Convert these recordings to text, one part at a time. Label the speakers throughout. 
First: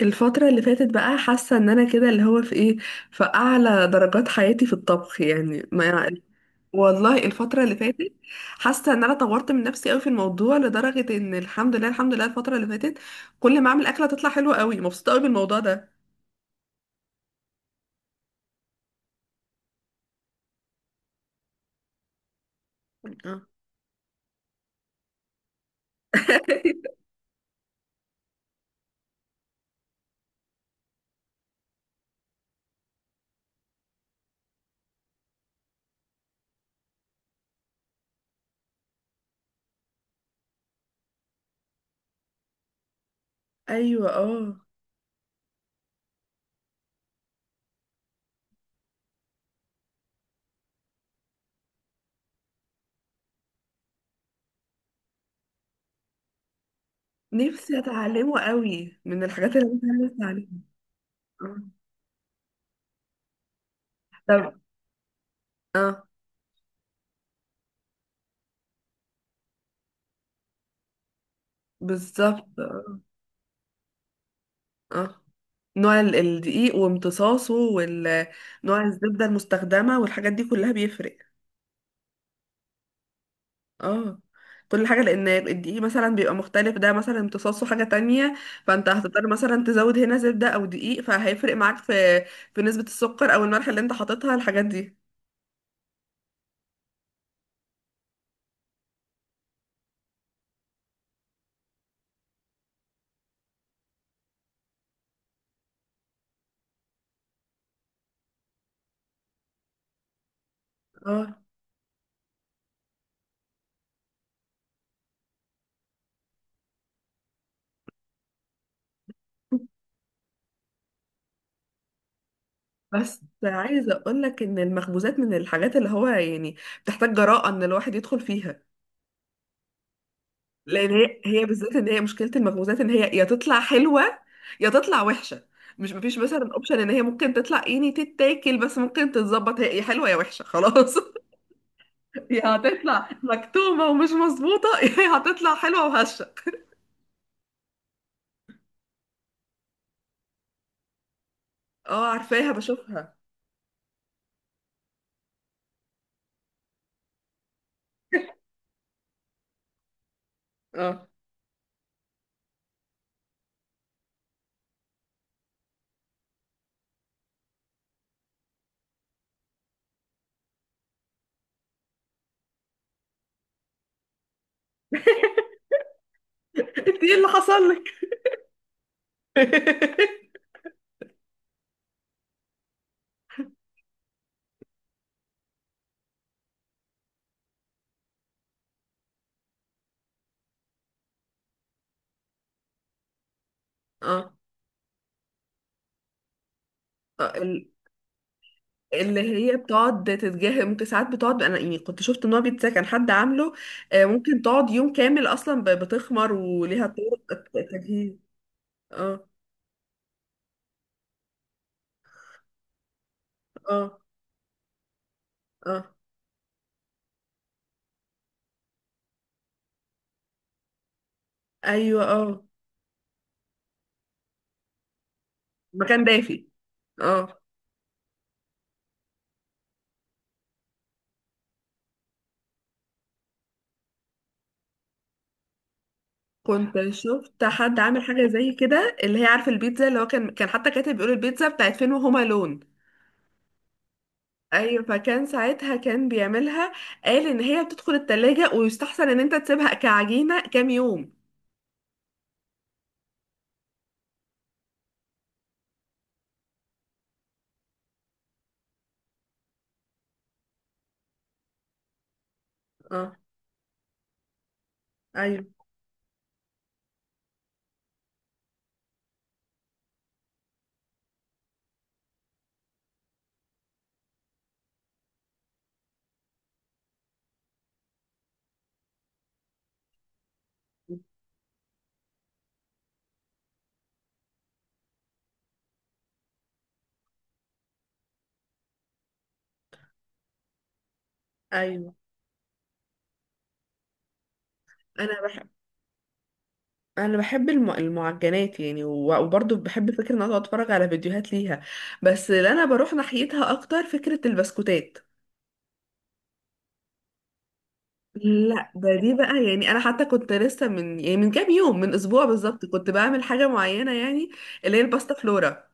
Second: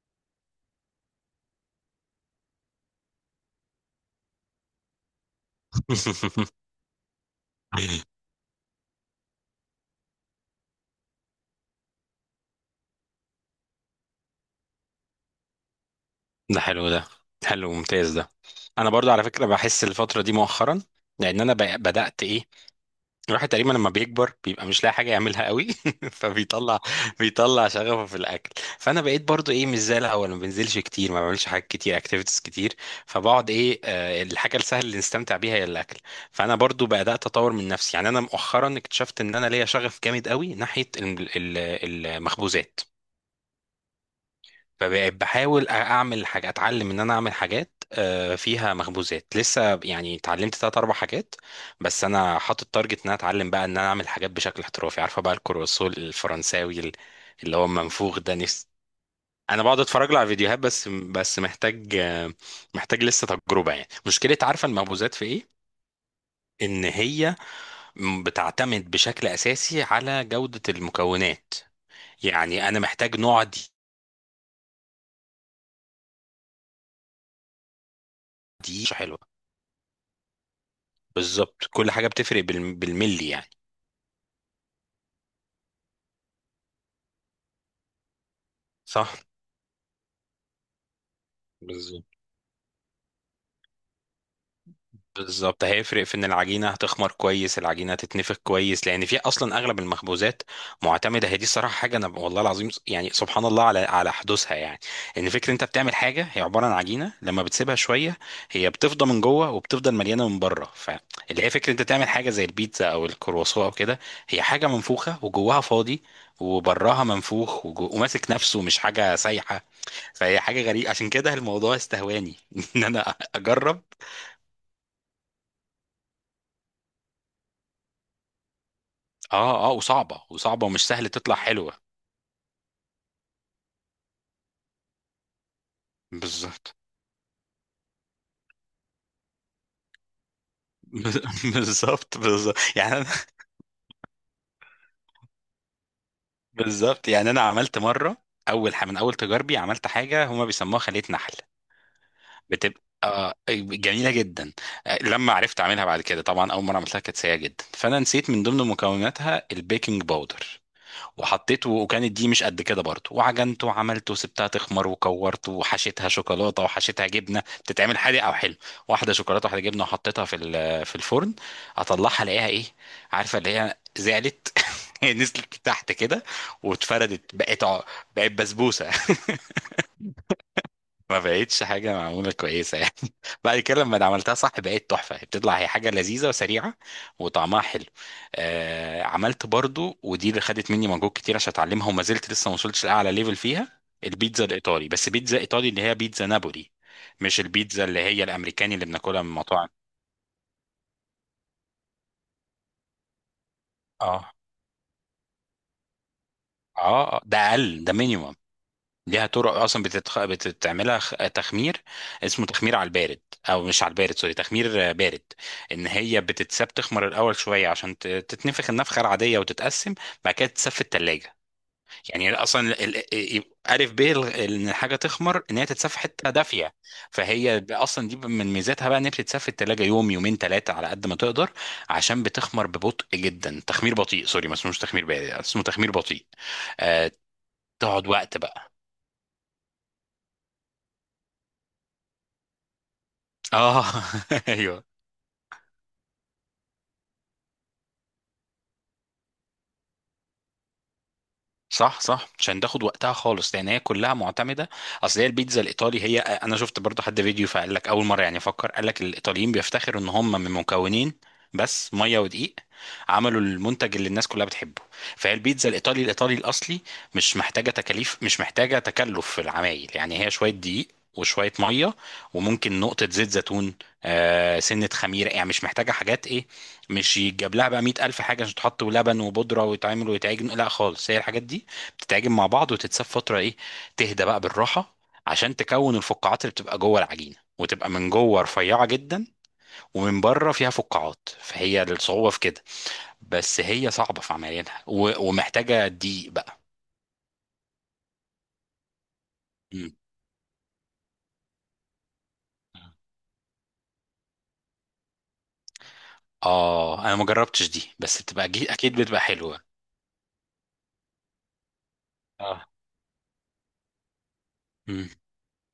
Speaker 1: الفترة اللي فاتت بقى حاسة ان انا كده اللي هو في ايه، في اعلى درجات حياتي في الطبخ يعني ما. والله الفترة اللي فاتت حاسة ان انا طورت من نفسي قوي في الموضوع، لدرجة ان الحمد لله الحمد لله الفترة اللي فاتت كل ما اعمل اكلة تطلع حلوة قوي، مبسوطة قوي بالموضوع ده.
Speaker 2: ده حلو ده حلو ممتاز ده. انا برضو على فكره بحس الفتره دي مؤخرا لان انا بدات ايه.
Speaker 1: آه.
Speaker 2: الواحد تقريبا لما بيكبر بيبقى مش لاقي حاجه يعملها قوي فبيطلع بيطلع شغفه في الاكل. فانا بقيت برضو ايه مش زي الاول، ما بنزلش كتير، ما بعملش حاجات كتير، اكتيفيتيز كتير، فبقعد ايه الحاجه السهله اللي نستمتع بيها هي الاكل. فانا برضو بدات اطور من نفسي. يعني انا مؤخرا اكتشفت ان انا ليا شغف جامد قوي ناحيه المخبوزات.
Speaker 1: ايوه، اه.
Speaker 2: فبقيت بحاول اعمل حاجه، اتعلم ان انا اعمل حاجات فيها مخبوزات. لسه يعني اتعلمت تلات اربع حاجات، بس انا حاطط تارجت ان انا اتعلم بقى ان انا اعمل حاجات بشكل احترافي. عارفه بقى الكرواسون الفرنساوي اللي هو
Speaker 1: نفسي
Speaker 2: المنفوخ ده،
Speaker 1: اتعلمه
Speaker 2: نفسي.
Speaker 1: قوي، من الحاجات
Speaker 2: انا
Speaker 1: اللي
Speaker 2: بقعد
Speaker 1: انا
Speaker 2: اتفرج
Speaker 1: نفسي
Speaker 2: له على
Speaker 1: اتعلمها.
Speaker 2: فيديوهات بس.
Speaker 1: آه.
Speaker 2: محتاج محتاج لسه تجربه. يعني مشكله
Speaker 1: طب.
Speaker 2: عارفه المخبوزات في ايه؟
Speaker 1: اه.
Speaker 2: ان هي بتعتمد بشكل اساسي على جوده المكونات.
Speaker 1: بالظبط.
Speaker 2: يعني انا محتاج نوع دي.
Speaker 1: اه، نوع الدقيق وامتصاصه، ونوع
Speaker 2: دي حلوه.
Speaker 1: الزبدة المستخدمة، والحاجات دي كلها بيفرق.
Speaker 2: بالظبط كل حاجة بتفرق بالملي يعني.
Speaker 1: اه، كل حاجة، لأن الدقيق مثلا بيبقى مختلف، ده مثلا امتصاصه حاجة تانية، فانت
Speaker 2: صح.
Speaker 1: هتضطر مثلا تزود هنا زبدة أو دقيق، فهيفرق معاك
Speaker 2: بالظبط
Speaker 1: في نسبة السكر أو الملح اللي انت حاططها، الحاجات دي.
Speaker 2: بالظبط هيفرق في ان العجينه هتخمر كويس، العجينه هتتنفخ كويس. لان في اصلا اغلب المخبوزات معتمده، هي دي الصراحه حاجه انا والله العظيم يعني سبحان الله على حدوثها يعني. ان فكره انت بتعمل حاجه هي عباره عن عجينه، لما بتسيبها شويه هي بتفضى من جوه وبتفضل مليانه من بره.
Speaker 1: اه.
Speaker 2: فاللي هي فكره انت تعمل حاجه زي البيتزا او الكرواسون او كده، هي حاجه منفوخه وجواها فاضي وبراها منفوخ وماسك نفسه، مش حاجه سايحه. فهي حاجه غريبه عشان كده الموضوع استهواني ان انا
Speaker 1: بس
Speaker 2: اجرب.
Speaker 1: عايزة أقولك إن المخبوزات من الحاجات اللي هو يعني بتحتاج جراءة إن الواحد يدخل فيها.
Speaker 2: اه اه، وصعبه ومش
Speaker 1: لان
Speaker 2: سهل
Speaker 1: هي
Speaker 2: تطلع
Speaker 1: هي
Speaker 2: حلوه.
Speaker 1: بالذات ان هي مشكله المخبوزات، ان هي يا تطلع حلوه يا تطلع وحشه. مش مفيش مثلا
Speaker 2: بالظبط.
Speaker 1: اوبشن ان هي ممكن تطلع يعني تتاكل، بس ممكن تتظبط، هي يا حلوه يا وحشه خلاص.
Speaker 2: بالظبط
Speaker 1: يا
Speaker 2: بالظبط يعني انا.
Speaker 1: هتطلع مكتومه ومش مظبوطه، يا هتطلع حلوه وهشه.
Speaker 2: بالظبط يعني انا عملت مره، من اول تجاربي عملت حاجه هما بيسموها خليه نحل.
Speaker 1: اه، عارفاها
Speaker 2: بتبقى
Speaker 1: بشوفها.
Speaker 2: جميله جدا. لما عرفت اعملها بعد كده. طبعا اول مره عملتها كانت سيئه جدا، فانا نسيت من ضمن مكوناتها البيكنج باودر،
Speaker 1: اه.
Speaker 2: وحطيته وكانت دي مش قد كده برضه، وعجنته وعملته وسبتها تخمر وكورته وحشيتها شوكولاته وحشيتها جبنه، بتتعمل حادق او حلو. واحده شوكولاته واحده جبنه، وحطيتها في في الفرن. اطلعها الاقيها ايه؟ عارفه اللي هي زعلت. هي نزلت تحت كده
Speaker 1: انت ايه اللي
Speaker 2: واتفردت
Speaker 1: حصل لك؟
Speaker 2: بقت بسبوسه. ما بقتش حاجة معمولة كويسة يعني. بعد كده لما عملتها صح بقت تحفة، بتطلع هي حاجة لذيذة وسريعة وطعمها حلو. آه، عملت برضو، ودي اللي خدت مني مجهود كتير عشان اتعلمها، وما زلت لسه ما وصلتش لأعلى ليفل فيها،
Speaker 1: اه،
Speaker 2: البيتزا الإيطالي. بس بيتزا إيطالي اللي هي بيتزا نابولي،
Speaker 1: آه،
Speaker 2: مش البيتزا اللي هي الأمريكاني اللي
Speaker 1: اللي
Speaker 2: بناكلها من
Speaker 1: هي
Speaker 2: مطاعم.
Speaker 1: بتقعد تتجاهل ممكن ساعات بتقعد، انا يعني كنت شفت ان هو بيتزا كان حد عامله. آه،
Speaker 2: اه
Speaker 1: ممكن تقعد يوم كامل اصلا بتخمر، وليها
Speaker 2: اه ده
Speaker 1: طرق
Speaker 2: أقل، ده
Speaker 1: تجهيز.
Speaker 2: مينيمم. ليها
Speaker 1: اه،
Speaker 2: طرق اصلا بتعملها تخمير، اسمه تخمير على البارد. او مش على
Speaker 1: اه،
Speaker 2: البارد، سوري، تخمير بارد. ان
Speaker 1: اه،
Speaker 2: هي بتتساب تخمر الاول شويه عشان تتنفخ النفخه العاديه وتتقسم، بعد كده تتساب في الثلاجه.
Speaker 1: ايوه،
Speaker 2: يعني
Speaker 1: اه،
Speaker 2: اصلا ان الحاجه تخمر ان هي تتساب في
Speaker 1: مكان
Speaker 2: حته
Speaker 1: دافي.
Speaker 2: دافيه.
Speaker 1: اه،
Speaker 2: فهي اصلا دي من ميزاتها بقى ان هي بتتساب في الثلاجه يوم يومين ثلاثه على قد ما تقدر، عشان بتخمر ببطء جدا، تخمير بطيء. سوري، ما اسمهوش تخمير بارد، اسمه تخمير بطيء.
Speaker 1: كنت
Speaker 2: آه،
Speaker 1: شفت حد عامل
Speaker 2: تقعد
Speaker 1: حاجه
Speaker 2: وقت
Speaker 1: زي
Speaker 2: بقى.
Speaker 1: كده، اللي هي عارفه البيتزا، اللي هو كان حتى كاتب بيقول البيتزا بتاعت فين، وهما لون.
Speaker 2: اه.
Speaker 1: ايوه،
Speaker 2: ايوه.
Speaker 1: فكان ساعتها كان بيعملها، قال ان هي بتدخل التلاجة، ويستحسن ان انت تسيبها كعجينه كام يوم.
Speaker 2: صح صح، عشان تاخد وقتها خالص، لان هي كلها معتمده. اصل هي البيتزا الايطالي، هي انا شفت برضو حد فيديو فقال لك اول مره يعني، فكر، قال لك الايطاليين بيفتخروا ان هم من مكونين بس، ميه ودقيق،
Speaker 1: اه،
Speaker 2: عملوا المنتج اللي الناس كلها بتحبه. فهي
Speaker 1: ايوه،
Speaker 2: البيتزا الايطالي الايطالي الاصلي مش محتاجه تكاليف، مش محتاجه تكلف في العمايل، يعني هي شويه دقيق وشويه ميه وممكن نقطه زيت زيتون، آه سنه خميره، يعني مش محتاجه حاجات ايه، مش يتجاب لها بقى 100,000 حاجه عشان تحط ولبن وبودره ويتعمل ويتعجن. لا خالص، هي الحاجات دي تتعجن مع بعض وتتساب فتره ايه، تهدى بقى بالراحه، عشان تكون الفقاعات اللي بتبقى جوه العجينه وتبقى من جوه رفيعه جدا، ومن بره فيها فقاعات. فهي
Speaker 1: ايوه،
Speaker 2: الصعوبه في كده. بس هي صعبه في عمليتها
Speaker 1: انا بحب
Speaker 2: ومحتاجه دقيق بقى.
Speaker 1: انا بحب المعجنات يعني، وبرضه بحب
Speaker 2: مم.
Speaker 1: فكره ان انا أقعد اتفرج على فيديوهات ليها. بس اللي انا بروح ناحيتها اكتر فكره البسكوتات.
Speaker 2: اه انا ما جربتش دي، بس بتبقى
Speaker 1: لا، ده
Speaker 2: اكيد
Speaker 1: دي
Speaker 2: بتبقى
Speaker 1: بقى
Speaker 2: حلوه.
Speaker 1: يعني، انا حتى كنت لسه من يعني من كام يوم، من اسبوع بالظبط
Speaker 2: اه.
Speaker 1: كنت بعمل حاجه معينه يعني، اللي هي
Speaker 2: مم.
Speaker 1: الباستا فلورا.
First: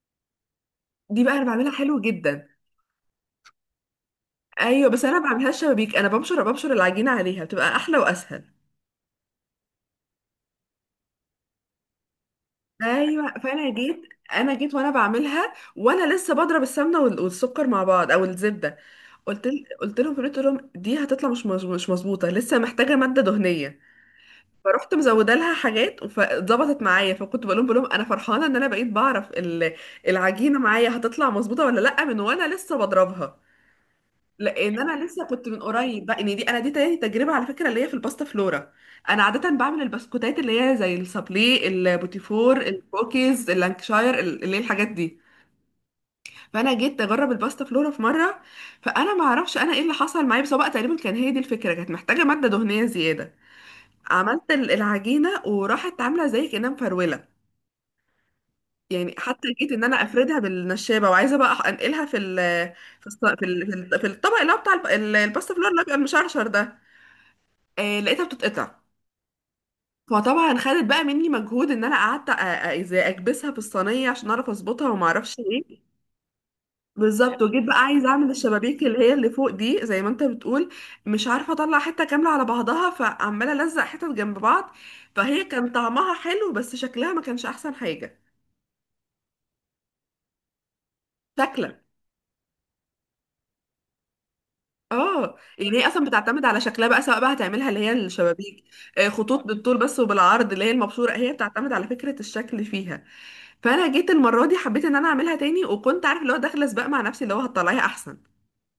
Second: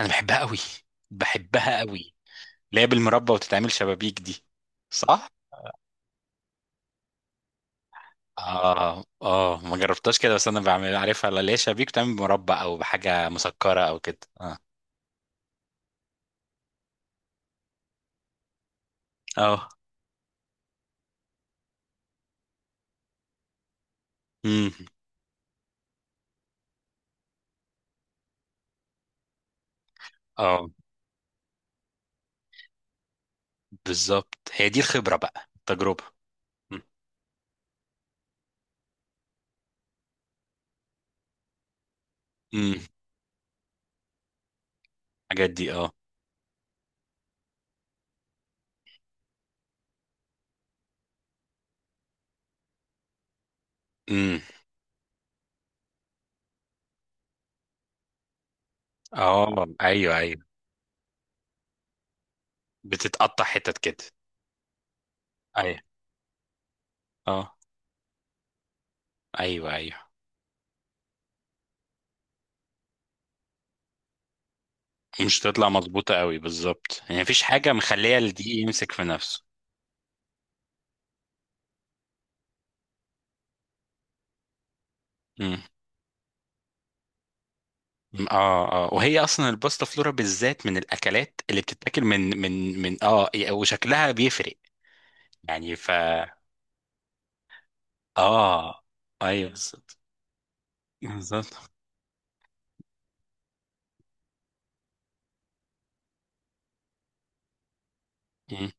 Speaker 2: انا بحبها قوي.
Speaker 1: دي بقى انا بعملها
Speaker 2: بحبها
Speaker 1: حلو
Speaker 2: قوي،
Speaker 1: جدا.
Speaker 2: اللي هي بالمربى وتتعمل شبابيك دي.
Speaker 1: ايوه، بس انا ما
Speaker 2: صح.
Speaker 1: بعملهاش شبابيك، انا بمشر العجينه عليها، بتبقى احلى واسهل.
Speaker 2: اه اه، ما جربتهاش كده، بس انا بعمل عارفها اللي هي شبابيك، بتعمل مربى او بحاجه
Speaker 1: ايوه، فانا
Speaker 2: مسكره
Speaker 1: جيت
Speaker 2: او كده.
Speaker 1: انا
Speaker 2: اه
Speaker 1: جيت وانا بعملها وانا لسه بضرب السمنه والسكر مع بعض او الزبده. قلت ل-
Speaker 2: اه،
Speaker 1: قلت لهم في البيت، قلت لهم دي هتطلع مش مظبوطه، لسه محتاجه ماده دهنيه.
Speaker 2: امم،
Speaker 1: فرحت مزوده لها حاجات فظبطت معايا، فكنت بقول لهم انا فرحانه ان انا بقيت بعرف العجينه
Speaker 2: اه.
Speaker 1: معايا هتطلع مظبوطه ولا لا من وانا لسه بضربها.
Speaker 2: بالظبط، هي
Speaker 1: لان
Speaker 2: دي
Speaker 1: انا
Speaker 2: الخبره
Speaker 1: لسه كنت
Speaker 2: بقى،
Speaker 1: من
Speaker 2: التجربه.
Speaker 1: قريب بقى، ان دي انا دي
Speaker 2: امم.
Speaker 1: تاني تجربه على فكره اللي هي في الباستا فلورا. انا عاده بعمل البسكوتات اللي هي زي السابلي، البوتيفور،
Speaker 2: أمم.
Speaker 1: الكوكيز، اللانكشاير، اللي هي الحاجات دي.
Speaker 2: الحاجات دي اه.
Speaker 1: فانا جيت اجرب الباستا فلورا في مره، فانا ما اعرفش انا ايه اللي حصل معايا، بس هو بقى تقريبا كان هي دي الفكره، كانت محتاجه ماده دهنيه زياده.
Speaker 2: امم.
Speaker 1: عملت العجينة وراحت عاملة زي كأنها مفرولة. يعني حتى
Speaker 2: اه.
Speaker 1: جيت ان انا
Speaker 2: ايوه
Speaker 1: افردها
Speaker 2: ايوه،
Speaker 1: بالنشابة، وعايزة بقى انقلها
Speaker 2: بتتقطع حتت
Speaker 1: في
Speaker 2: كده.
Speaker 1: ال- في الطبق اللي هو بتاع الباستا فلور،
Speaker 2: ايوه
Speaker 1: اللي هو بيبقى المشرشر ده.
Speaker 2: اه.
Speaker 1: آه لقيتها بتتقطع.
Speaker 2: ايوه ايوه.
Speaker 1: فطبعا خدت بقى مني مجهود، ان انا قعدت ازاي اكبسها في الصينية عشان اعرف اظبطها وما اعرفش
Speaker 2: مش تطلع
Speaker 1: ايه.
Speaker 2: مظبوطه قوي. بالظبط، يعني
Speaker 1: بالظبط.
Speaker 2: مفيش
Speaker 1: وجيت
Speaker 2: حاجه
Speaker 1: بقى عايزة
Speaker 2: مخليه
Speaker 1: اعمل
Speaker 2: الدقيق
Speaker 1: الشبابيك
Speaker 2: يمسك
Speaker 1: اللي
Speaker 2: في
Speaker 1: هي اللي
Speaker 2: نفسه.
Speaker 1: فوق دي زي ما انت بتقول، مش عارفة اطلع حتة كاملة على بعضها، فعمالة الزق حتت جنب بعض. فهي
Speaker 2: امم.
Speaker 1: كان طعمها حلو بس شكلها ما كانش احسن حاجة.
Speaker 2: اه اه، وهي اصلا الباستا فلورا بالذات من الاكلات اللي
Speaker 1: شكلا،
Speaker 2: بتتاكل من من من اه وشكلها بيفرق.
Speaker 1: اه
Speaker 2: يعني
Speaker 1: يعني هي
Speaker 2: ف
Speaker 1: اصلا بتعتمد على شكلها بقى، سواء بقى هتعملها اللي هي الشبابيك،
Speaker 2: اه.
Speaker 1: آه، خطوط
Speaker 2: ايوه
Speaker 1: بالطول
Speaker 2: بالظبط.
Speaker 1: بس وبالعرض اللي هي المبشوره، هي
Speaker 2: بالظبط.
Speaker 1: بتعتمد على فكره الشكل فيها. فانا جيت المره دي حبيت ان انا اعملها تاني، وكنت عارف اللي هو داخله سباق مع نفسي اللي هو هتطلعيها احسن.
Speaker 2: مم.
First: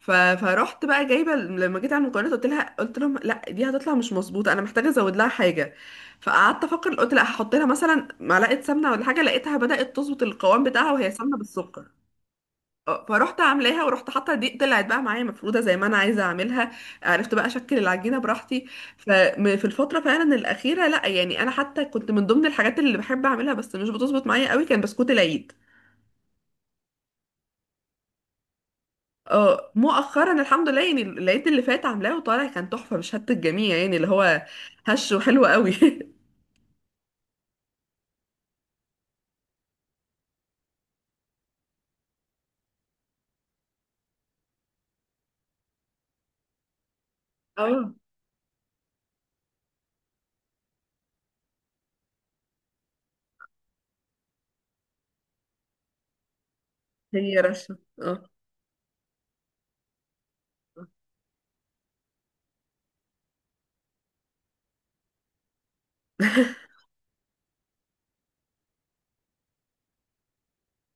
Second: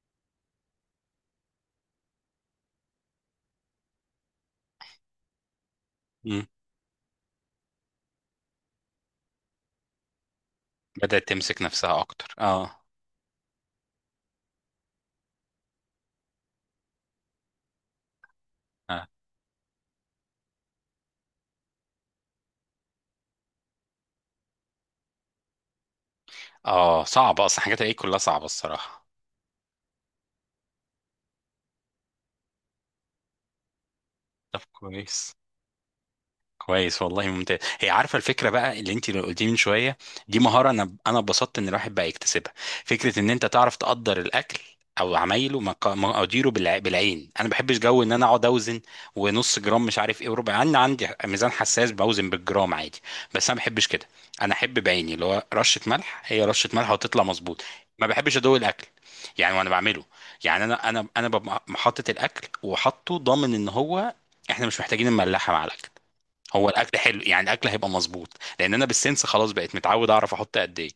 Speaker 1: فرحت بقى جايبه، لما جيت على المكونات قلت لهم لا دي هتطلع مش مظبوطه، انا محتاجه ازود لها حاجه.
Speaker 2: مم.
Speaker 1: فقعدت افكر، قلت لا هحط لها مثلا معلقه سمنه ولا حاجه، لقيتها بدات تظبط القوام بتاعها وهي
Speaker 2: بدأت
Speaker 1: سمنه
Speaker 2: تمسك
Speaker 1: بالسكر.
Speaker 2: نفسها اكتر اه.
Speaker 1: اه، فروحت عاملاها ورحت حاطه دي، طلعت بقى معايا مفروده زي ما انا عايزه اعملها، عرفت بقى اشكل العجينه براحتي.
Speaker 2: اه
Speaker 1: ففي الفتره فعلا الاخيره، لا يعني انا حتى كنت من ضمن الحاجات اللي بحب اعملها بس مش بتظبط معايا قوي، كان بسكوت العيد.
Speaker 2: صعبة اصلا، حاجات الايه كلها صعبة الصراحة.
Speaker 1: اه، مؤخرا الحمد لله، يعني العيد اللي فات عاملاه وطالع كان تحفه، مش هت الجميع يعني، اللي هو
Speaker 2: طب
Speaker 1: هش
Speaker 2: كويس.
Speaker 1: وحلو قوي.
Speaker 2: كويس والله، ممتاز. هي عارفه الفكره بقى اللي انت قلتيه من شويه، دي مهاره انا اتبسطت ان الواحد بقى يكتسبها. فكره ان انت تعرف تقدر الاكل او عمايله مقاديره بالعين. انا ما بحبش
Speaker 1: اه،
Speaker 2: جو ان انا اقعد اوزن ونص جرام مش عارف ايه وربع. انا عندي ميزان حساس بوزن بالجرام عادي، بس انا ما بحبش كده. انا احب بعيني اللي هو رشه ملح، هي رشه ملح وتطلع
Speaker 1: هي
Speaker 2: مظبوط.
Speaker 1: رشه،
Speaker 2: ما
Speaker 1: اه.
Speaker 2: بحبش ادوق الاكل يعني وانا بعمله. يعني انا ببقى حاطط الاكل وحاطه ضامن ان هو احنا مش محتاجين نملحها مع الاكل. هو الاكل حلو يعني، الاكل هيبقى مظبوط، لان انا بالسنس خلاص بقيت متعود اعرف احط قد ايه.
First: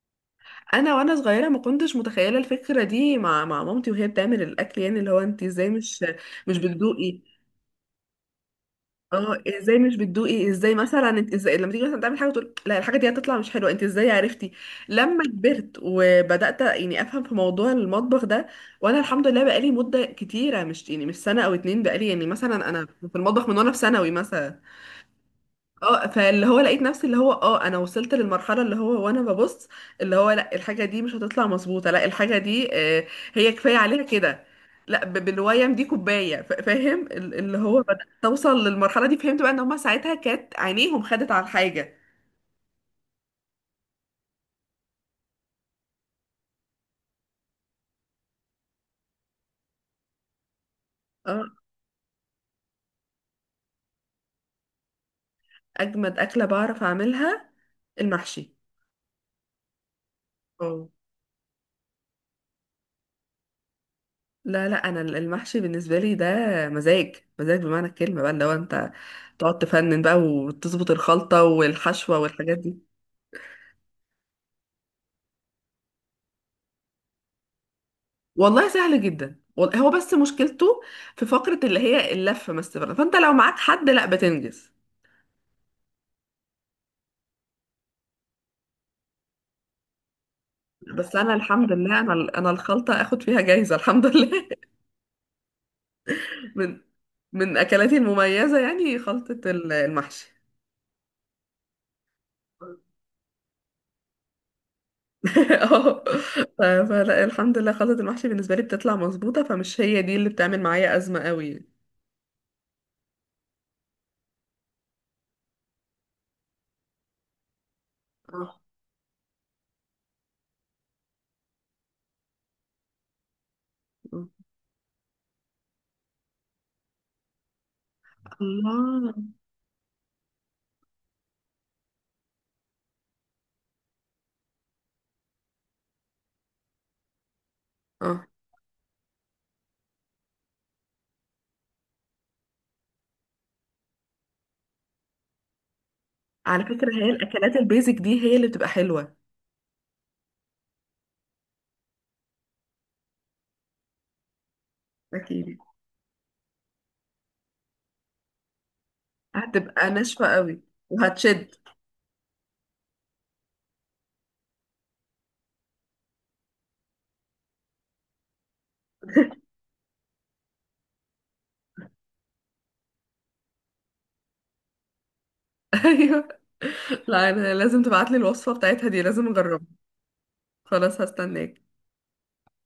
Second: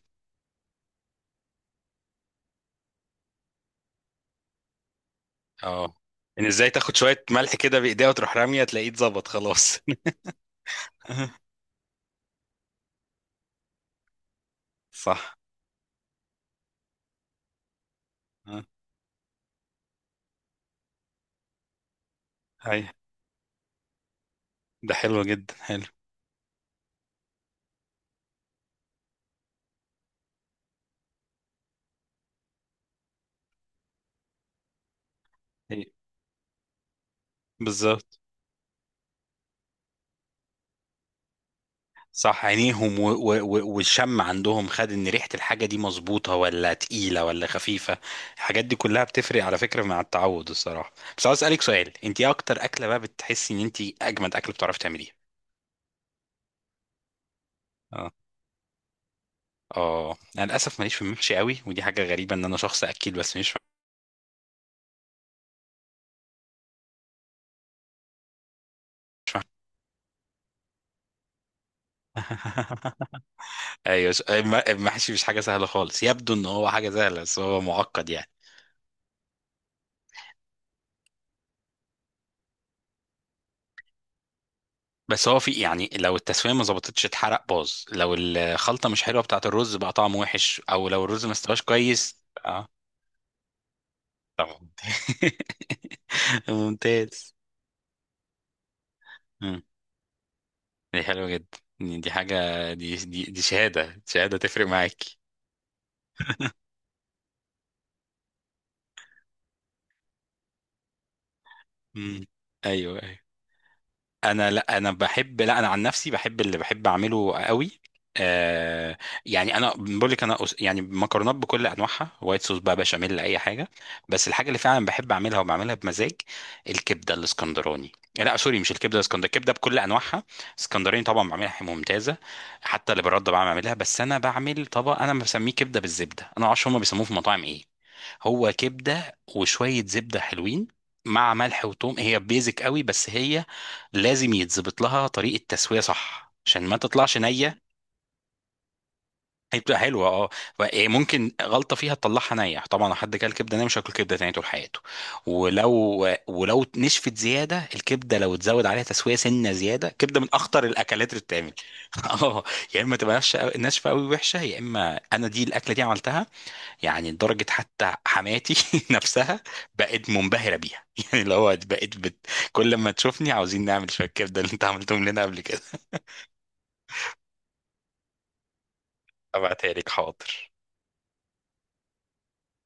Speaker 1: انا وانا صغيره ما كنتش متخيله الفكره دي مع مامتي وهي بتعمل الاكل، يعني اللي هو انت ازاي
Speaker 2: اه،
Speaker 1: مش
Speaker 2: ان
Speaker 1: مش
Speaker 2: ازاي تاخد
Speaker 1: بتدوقي؟
Speaker 2: شويه ملح كده بايديها وتروح راميه تلاقيه اتظبط
Speaker 1: اه، ازاي
Speaker 2: خلاص.
Speaker 1: مش بتدوقي؟ ازاي مثلا انت، ازاي لما تيجي مثلا تعمل حاجه تقول لا الحاجه دي هتطلع مش حلوه؟ انت ازاي عرفتي لما
Speaker 2: صح.
Speaker 1: كبرت وبدات يعني افهم في موضوع المطبخ ده؟
Speaker 2: آه.
Speaker 1: وانا الحمد لله بقالي مده كتيره، مش يعني مش سنه او اتنين، بقالي يعني مثلا
Speaker 2: هاي،
Speaker 1: انا في المطبخ من وانا في ثانوي مثلا.
Speaker 2: ده حلو جدا، حلو.
Speaker 1: اه، فاللي هو لقيت نفسي اللي هو، اه انا وصلت للمرحله اللي هو وانا ببص، اللي هو لا الحاجه دي مش هتطلع مظبوطه، لا الحاجه دي آه، هي كفايه عليها كده، لا بالويم
Speaker 2: هي.
Speaker 1: دي كوبايه، فاهم، اللي هو بدأت
Speaker 2: بالظبط.
Speaker 1: توصل للمرحله دي، فهمت بقى ان هما ساعتها كانت عينيهم خدت على الحاجه.
Speaker 2: صح، عينيهم والشم عندهم خد، ان ريحه الحاجه دي مظبوطه ولا تقيله ولا خفيفه. الحاجات دي كلها بتفرق على فكره مع التعود الصراحه. بس عاوز
Speaker 1: اه.
Speaker 2: اسالك سؤال، انت ايه اكتر اكله بقى بتحسي ان انت اجمد اكل بتعرفي تعمليها؟
Speaker 1: اجمد اكله بعرف اعملها المحشي.
Speaker 2: اه، انا للاسف
Speaker 1: اه،
Speaker 2: ماليش في المحشي قوي، ودي حاجه غريبه ان انا شخص اكل بس مش.
Speaker 1: لا لا، انا المحشي بالنسبه لي ده مزاج، مزاج بمعنى الكلمه بقى، اللي هو انت تقعد تفنن بقى وتظبط الخلطه والحشوه والحاجات دي.
Speaker 2: ايوه، المحشي مش حاجه سهله خالص، يبدو ان هو حاجه سهله بس هو معقد يعني.
Speaker 1: والله سهل جدا، هو بس مشكلته في فقرة اللي هي اللفة، ما استفرد، فانت لو معاك حد لا بتنجز.
Speaker 2: بس هو في يعني، لو التسويه ما ظبطتش اتحرق باظ، لو الخلطه مش حلوه بتاعه الرز بقى طعمه وحش، او لو
Speaker 1: بس
Speaker 2: الرز ما
Speaker 1: انا
Speaker 2: استواش
Speaker 1: الحمد لله، انا
Speaker 2: كويس.
Speaker 1: ال- انا
Speaker 2: اه،
Speaker 1: الخلطة اخد فيها جايزة الحمد لله.
Speaker 2: طبعا.
Speaker 1: من
Speaker 2: ممتاز.
Speaker 1: من اكلاتي المميزة يعني، خلطة
Speaker 2: مم.
Speaker 1: المحشي.
Speaker 2: دي حلوه جدا، دي حاجه، دي شهاده، شهاده تفرق معاك.
Speaker 1: اه، فلا الحمد لله خلطة المحشي بالنسبة لي بتطلع مظبوطة، فمش هي دي اللي بتعمل معايا أزمة قوي يعني.
Speaker 2: مم. ايوه أيوة. انا لا انا بحب لا انا عن نفسي بحب اللي بحب اعمله قوي.
Speaker 1: اه.
Speaker 2: آه، يعني انا بقول لك يعني مكرونات بكل انواعها، وايت صوص بقى، بشاميل، اي حاجه.
Speaker 1: آه.
Speaker 2: بس الحاجه اللي فعلا بحب اعملها وبعملها بمزاج، الكبده الاسكندراني. لا سوري، مش الكبده
Speaker 1: الله.
Speaker 2: الاسكندراني، الكبده بكل انواعها. اسكندراني طبعا بعملها ممتازه. حتى اللي برده بعمل اعملها، بس انا بعمل طبق انا بسميه كبده بالزبده، انا معرفش هما بيسموه في المطاعم ايه.
Speaker 1: اه،
Speaker 2: هو كبده وشويه زبده حلوين مع ملح وثوم، هي بيزك قوي. بس هي لازم يتظبط لها طريقه تسويه صح
Speaker 1: على
Speaker 2: عشان ما
Speaker 1: فكرة هي
Speaker 2: تطلعش
Speaker 1: الأكلات
Speaker 2: نيه.
Speaker 1: البيزك دي هي اللي بتبقى حلوة.
Speaker 2: هي بتبقى حلوه اه إيه، ممكن غلطه فيها تطلعها نيه. طبعا لو حد كل كبده نيه مش هياكل كبده تاني طول حياته.
Speaker 1: أكيد.
Speaker 2: ولو نشفت زياده الكبده، لو اتزود عليها تسويه سنه
Speaker 1: هتبقى
Speaker 2: زياده، كبده
Speaker 1: ناشفة
Speaker 2: من
Speaker 1: قوي
Speaker 2: اخطر الاكلات اللي بتتعمل.
Speaker 1: وهتشد.
Speaker 2: اه. يا اما تبقى ناشفه قوي وحشه، يا اما انا دي الاكله دي عملتها يعني لدرجه حتى حماتي نفسها بقت منبهره بيها. يعني اللي هو كل ما تشوفني عاوزين نعمل شويه كبده اللي انت عملتهم لنا قبل كده.
Speaker 1: ايوه. لا، انا لازم تبعتلي الوصفة بتاعتها دي، لازم اجربها.
Speaker 2: ابعتها لك حاضر.
Speaker 1: خلاص هستناك.